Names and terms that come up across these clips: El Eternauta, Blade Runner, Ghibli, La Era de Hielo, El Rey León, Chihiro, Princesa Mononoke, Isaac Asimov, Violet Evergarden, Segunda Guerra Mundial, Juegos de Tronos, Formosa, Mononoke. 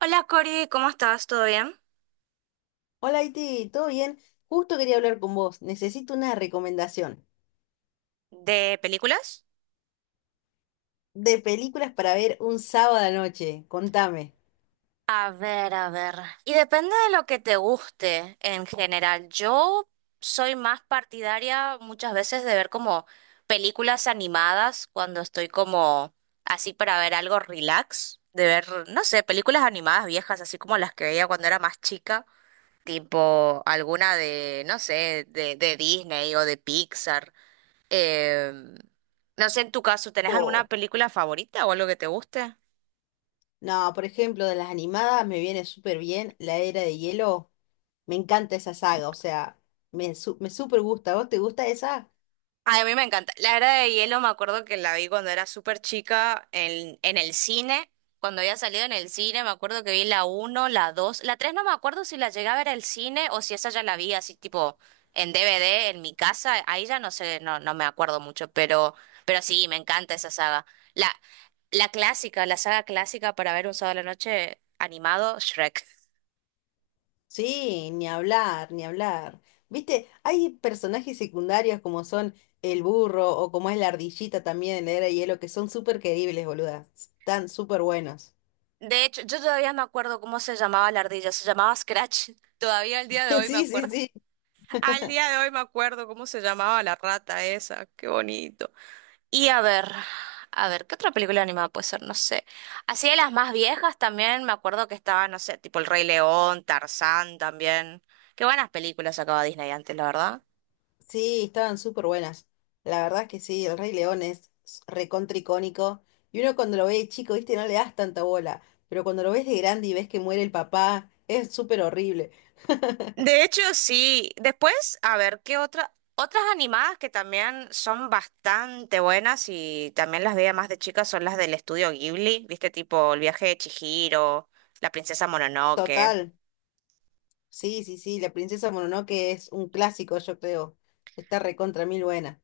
Hola Cori, ¿cómo estás? ¿Todo bien? Hola, Iti, ¿todo bien? Justo quería hablar con vos. Necesito una recomendación ¿De películas? de películas para ver un sábado a la noche. Contame. A ver, a ver. Y depende de lo que te guste en general. Yo soy más partidaria muchas veces de ver como películas animadas cuando estoy como así para ver algo relax, de ver, no sé, películas animadas viejas, así como las que veía cuando era más chica, tipo alguna de, no sé, de Disney o de Pixar. Eh, no sé, en tu caso, ¿tenés alguna Oh, película favorita o algo que te guste? no, por ejemplo, de las animadas me viene súper bien La Era de Hielo. Me encanta esa saga, o sea, me súper gusta. ¿A ¿Vos te gusta esa? Ay, a mí me encanta. La Era de Hielo me acuerdo que la vi cuando era súper chica en el cine. Cuando había salido en el cine, me acuerdo que vi la uno la 2 la 3 no me acuerdo si la llegué a ver al cine o si esa ya la vi así tipo en DVD en mi casa. Ahí ya no sé, no, no me acuerdo mucho, pero sí, me encanta esa saga. La, la clásica, la saga clásica para ver un sábado a la noche animado, Shrek. Sí, ni hablar, ni hablar. Viste, hay personajes secundarios como son el burro o como es la ardillita también en La Era de Hielo que son súper queribles, boluda. Están súper buenos. De hecho, yo todavía me acuerdo cómo se llamaba la ardilla, se llamaba Scratch. Todavía al día de hoy me Sí, sí, acuerdo. sí. Al día de hoy me acuerdo cómo se llamaba la rata esa, qué bonito. Y a ver, ¿qué otra película animada puede ser? No sé. Así de las más viejas también me acuerdo que estaba, no sé, tipo El Rey León, Tarzán también. Qué buenas películas sacaba Disney antes, la verdad. Sí, estaban súper buenas. La verdad es que sí, el Rey León recontra icónico. Y uno cuando lo ve de chico, viste, no le das tanta bola. Pero cuando lo ves de grande y ves que muere el papá, es súper horrible. De hecho, sí. Después, a ver, ¿qué otras animadas que también son bastante buenas y también las veía más de chicas son las del estudio Ghibli, ¿viste? Tipo El viaje de Chihiro, La princesa Mononoke. Total. Sí, sí, sí, la princesa Mononoke es un clásico, yo creo. Está recontra mil buena.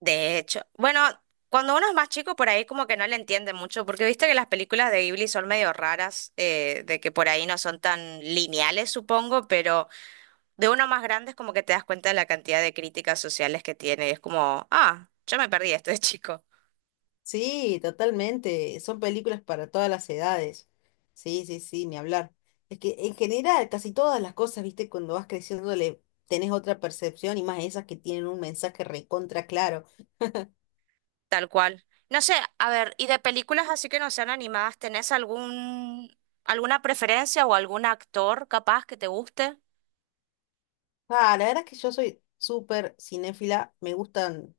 De hecho, bueno, cuando uno es más chico por ahí como que no le entiende mucho, porque viste que las películas de Ghibli son medio raras, de que por ahí no son tan lineales, supongo, pero de uno más grande es como que te das cuenta de la cantidad de críticas sociales que tiene y es como, ah, yo me perdí esto de chico. Sí, totalmente. Son películas para todas las edades. Sí, sí, sí, ni hablar. Es que en general, casi todas las cosas, viste, cuando vas creciendo le tenés otra percepción y más esas que tienen un mensaje recontra claro. Tal cual. No sé, a ver, y de películas así que no sean animadas, ¿tenés alguna preferencia o algún actor capaz que te guste? Ah, la verdad es que yo soy súper cinéfila, me gustan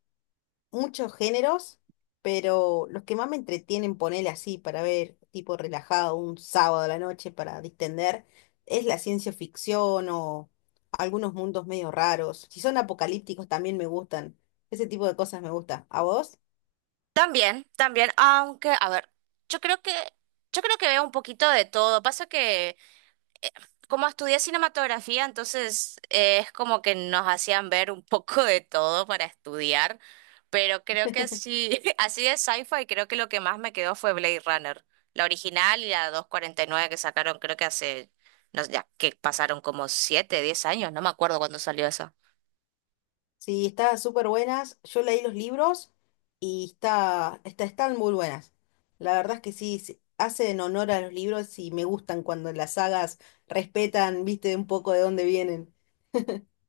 muchos géneros, pero los que más me entretienen, ponerle así para ver, tipo relajado, un sábado a la noche para distender, es la ciencia ficción o algunos mundos medio raros. Si son apocalípticos también me gustan. Ese tipo de cosas me gusta. ¿A vos? También, también, aunque, a ver, yo creo que, yo creo que veo un poquito de todo. Pasa que eh, como estudié cinematografía, entonces es como que nos hacían ver un poco de todo para estudiar, pero creo que así, así de sci-fi, creo que lo que más me quedó fue Blade Runner, la original y la 249 que sacaron, creo que hace, no sé, ya que pasaron como 7, 10 años, no me acuerdo cuándo salió esa. Sí, están súper buenas. Yo leí los libros y están muy buenas. La verdad es que sí, hacen honor a los libros y me gustan cuando las sagas respetan, viste, un poco de dónde vienen.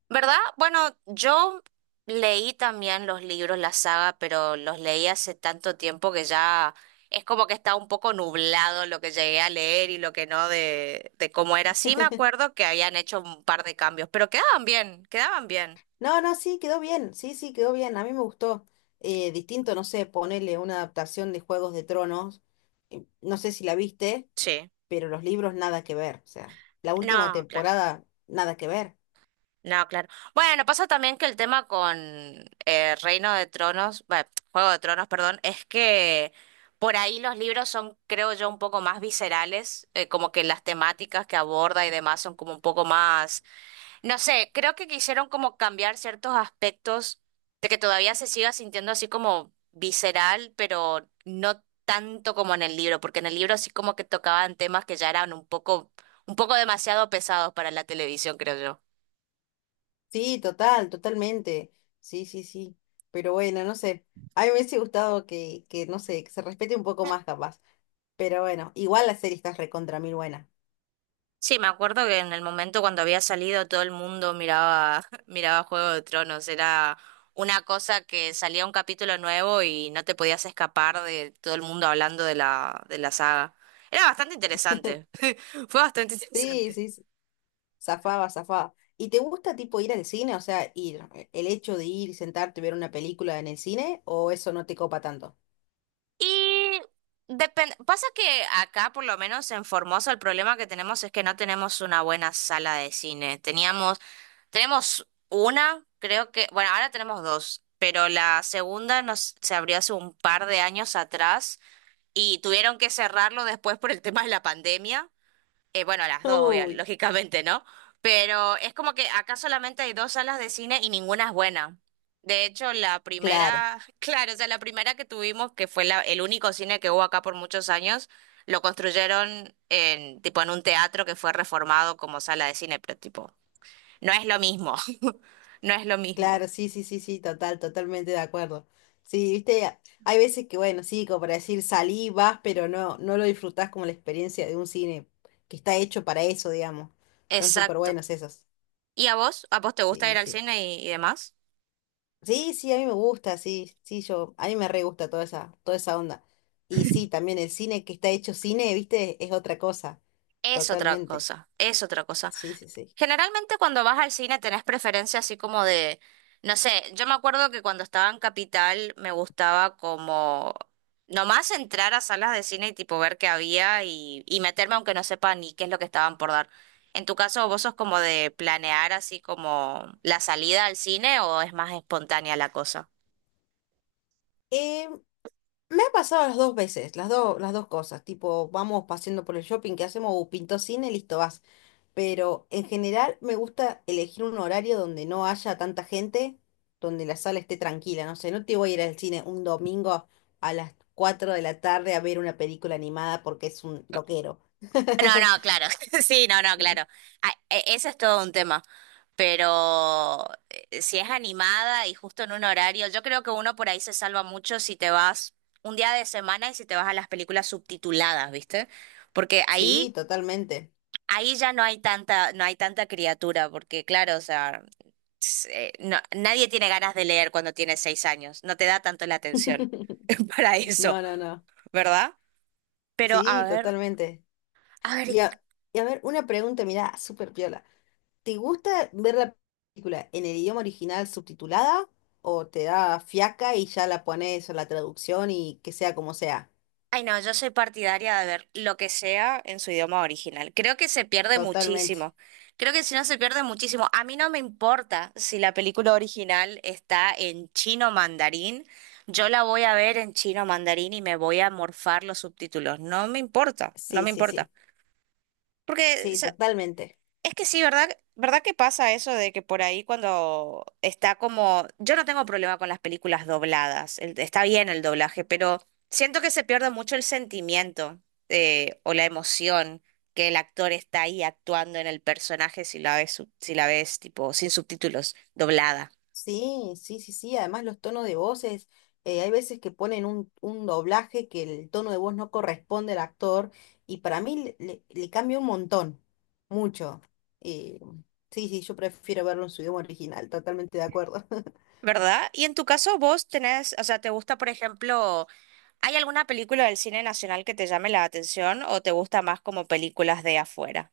¿Verdad? Bueno, yo leí también los libros, la saga, pero los leí hace tanto tiempo que ya es como que está un poco nublado lo que llegué a leer y lo que no de cómo era. Sí me acuerdo que habían hecho un par de cambios, pero quedaban bien, quedaban bien. No, no, sí, quedó bien, sí, sí, quedó bien, a mí me gustó. Distinto, no sé, ponerle una adaptación de Juegos de Tronos, no sé si la viste, Sí. pero los libros nada que ver, o sea, la última No, claro. temporada nada que ver. No, claro. Bueno, pasa también que el tema con Reino de Tronos, bueno, Juego de Tronos, perdón, es que por ahí los libros son, creo yo, un poco más viscerales, como que las temáticas que aborda y demás son como un poco más, no sé, creo que quisieron como cambiar ciertos aspectos de que todavía se siga sintiendo así como visceral, pero no tanto como en el libro, porque en el libro sí como que tocaban temas que ya eran un poco demasiado pesados para la televisión, creo yo. Sí, total, totalmente, sí, sí, sí, pero bueno, no sé, a mí me hubiese gustado que no sé, que se respete un poco más capaz, pero bueno, igual la serie está recontra mil buena. Sí, me acuerdo que en el momento cuando había salido todo el mundo miraba, miraba Juego de Tronos. Era una cosa que salía un capítulo nuevo y no te podías escapar de todo el mundo hablando de la saga. Era bastante interesante. Fue bastante Sí, interesante. sí, sí. Zafaba, zafaba. ¿Y te gusta tipo ir al cine? O sea, ir, el hecho de ir y sentarte y ver una película en el cine, ¿o eso no te copa tanto? Y depende, pasa que acá, por lo menos en Formosa, el problema que tenemos es que no tenemos una buena sala de cine. Teníamos Tenemos una, creo que, bueno, ahora tenemos dos, pero la segunda se abrió hace un par de años atrás y tuvieron que cerrarlo después por el tema de la pandemia. Bueno, las dos, obviamente, Uy, lógicamente, ¿no? Pero es como que acá solamente hay dos salas de cine y ninguna es buena. De hecho, la claro, primera, claro, o sea, la primera que tuvimos, que fue el único cine que hubo acá por muchos años, lo construyeron en, tipo, en un teatro que fue reformado como sala de cine, pero tipo no es lo mismo, no es lo claro, mismo. sí, sí, sí, sí, total, totalmente de acuerdo. Sí, viste, hay veces que, bueno, sí, como para decir, salí, vas, pero no, no lo disfrutás como la experiencia de un cine que está hecho para eso, digamos. Están súper Exacto. buenos esos. ¿Y a vos? ¿A vos te gusta ir Sí, al sí. cine y demás? Sí, sí, a mí me gusta, sí, sí, yo, a mí me re gusta toda esa onda. Y sí, también el cine que está hecho cine, viste, es otra cosa, Es otra totalmente. cosa, es otra cosa. Sí, sí, sí. Generalmente cuando vas al cine tenés preferencia así como de, no sé, yo me acuerdo que cuando estaba en Capital me gustaba como nomás entrar a salas de cine y tipo ver qué había y meterme aunque no sepa ni qué es lo que estaban por dar. En tu caso, ¿vos sos como de planear así como la salida al cine o es más espontánea la cosa? Eh, Me ha pasado las dos veces, las dos cosas, tipo, vamos paseando por el shopping, ¿qué hacemos? Pintó cine, listo, vas. Pero en general me gusta elegir un horario donde no haya tanta gente, donde la sala esté tranquila, no sé, no te voy a ir al cine un domingo a las 4 de la tarde a ver una película animada porque es un loquero. No, no, claro. Sí, no, no, claro. Ah, Ese es todo un tema. Pero si es animada y justo en un horario, yo creo que uno por ahí se salva mucho si te vas un día de semana y si te vas a las películas subtituladas, ¿viste? Porque Sí, ahí, totalmente. ahí ya no hay tanta, no hay tanta criatura, porque claro, o sea, nadie tiene ganas de leer cuando tienes 6 años. No te da tanto la atención para eso, No, no, no. ¿verdad? Pero a Sí, ver, totalmente. a ver. Y a, y a ver, una pregunta, mirá, súper piola. ¿Te gusta ver la película en el idioma original subtitulada o te da fiaca y ya la pones en la traducción y que sea como sea? Ay, no, yo soy partidaria de ver lo que sea en su idioma original. Creo que se pierde Totalmente. muchísimo. Creo que si no se pierde muchísimo. A mí no me importa si la película original está en chino mandarín. Yo la voy a ver en chino mandarín y me voy a morfar los subtítulos. No me importa, no Sí, me sí, importa. sí. Porque Sí, totalmente. es que sí, ¿verdad? ¿Verdad que pasa eso de que por ahí cuando está como? Yo no tengo problema con las películas dobladas, está bien el doblaje, pero siento que se pierde mucho el sentimiento o la emoción que el actor está ahí actuando en el personaje si la ves, si la ves tipo sin subtítulos, doblada, Sí, sí, sí, sí. Además los tonos de voces, hay veces que ponen un doblaje que el tono de voz no corresponde al actor y para mí le cambia un montón, mucho. Eh, sí, sí, yo prefiero verlo en su idioma original, totalmente de acuerdo. ¿verdad? Y en tu caso vos tenés, o sea, ¿te gusta, por ejemplo? ¿Hay alguna película del cine nacional que te llame la atención o te gusta más como películas de afuera?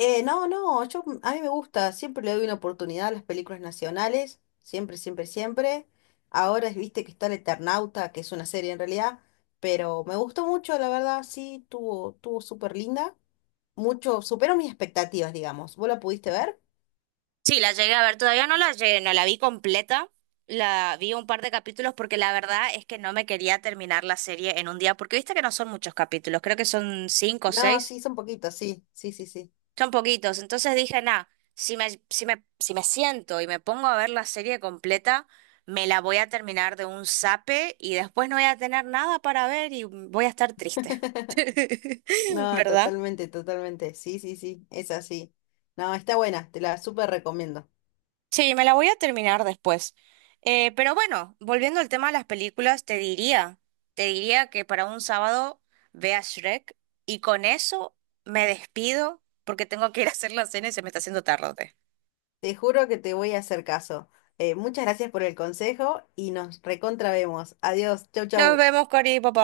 No, no, yo, a mí me gusta, siempre le doy una oportunidad a las películas nacionales, siempre, siempre, siempre. Ahora viste que está El Eternauta, que es una serie en realidad, pero me gustó mucho, la verdad, sí, tuvo súper linda. Mucho, superó mis expectativas, digamos. ¿Vos la pudiste ver? Sí, la llegué a ver, todavía no la llegué, no la vi completa, la vi un par de capítulos porque la verdad es que no me quería terminar la serie en un día, porque viste que no son muchos capítulos, creo que son cinco o No, seis, sí, son poquitos, sí, sí, sí, sí. Son poquitos. Entonces dije, nah, si me siento y me pongo a ver la serie completa, me la voy a terminar de un zape y después no voy a tener nada para ver y voy a estar triste. No, ¿Verdad? totalmente, totalmente, sí, sí, sí, es así. No, está buena, te la súper recomiendo. Sí, me la voy a terminar después. Pero bueno, volviendo al tema de las películas, te diría que para un sábado vea Shrek y con eso me despido porque tengo que ir a hacer la cena y se me está haciendo tarde. Te juro que te voy a hacer caso. Muchas gracias por el consejo y nos recontra vemos. Adiós, chau, Nos chau. vemos, Cori, papá.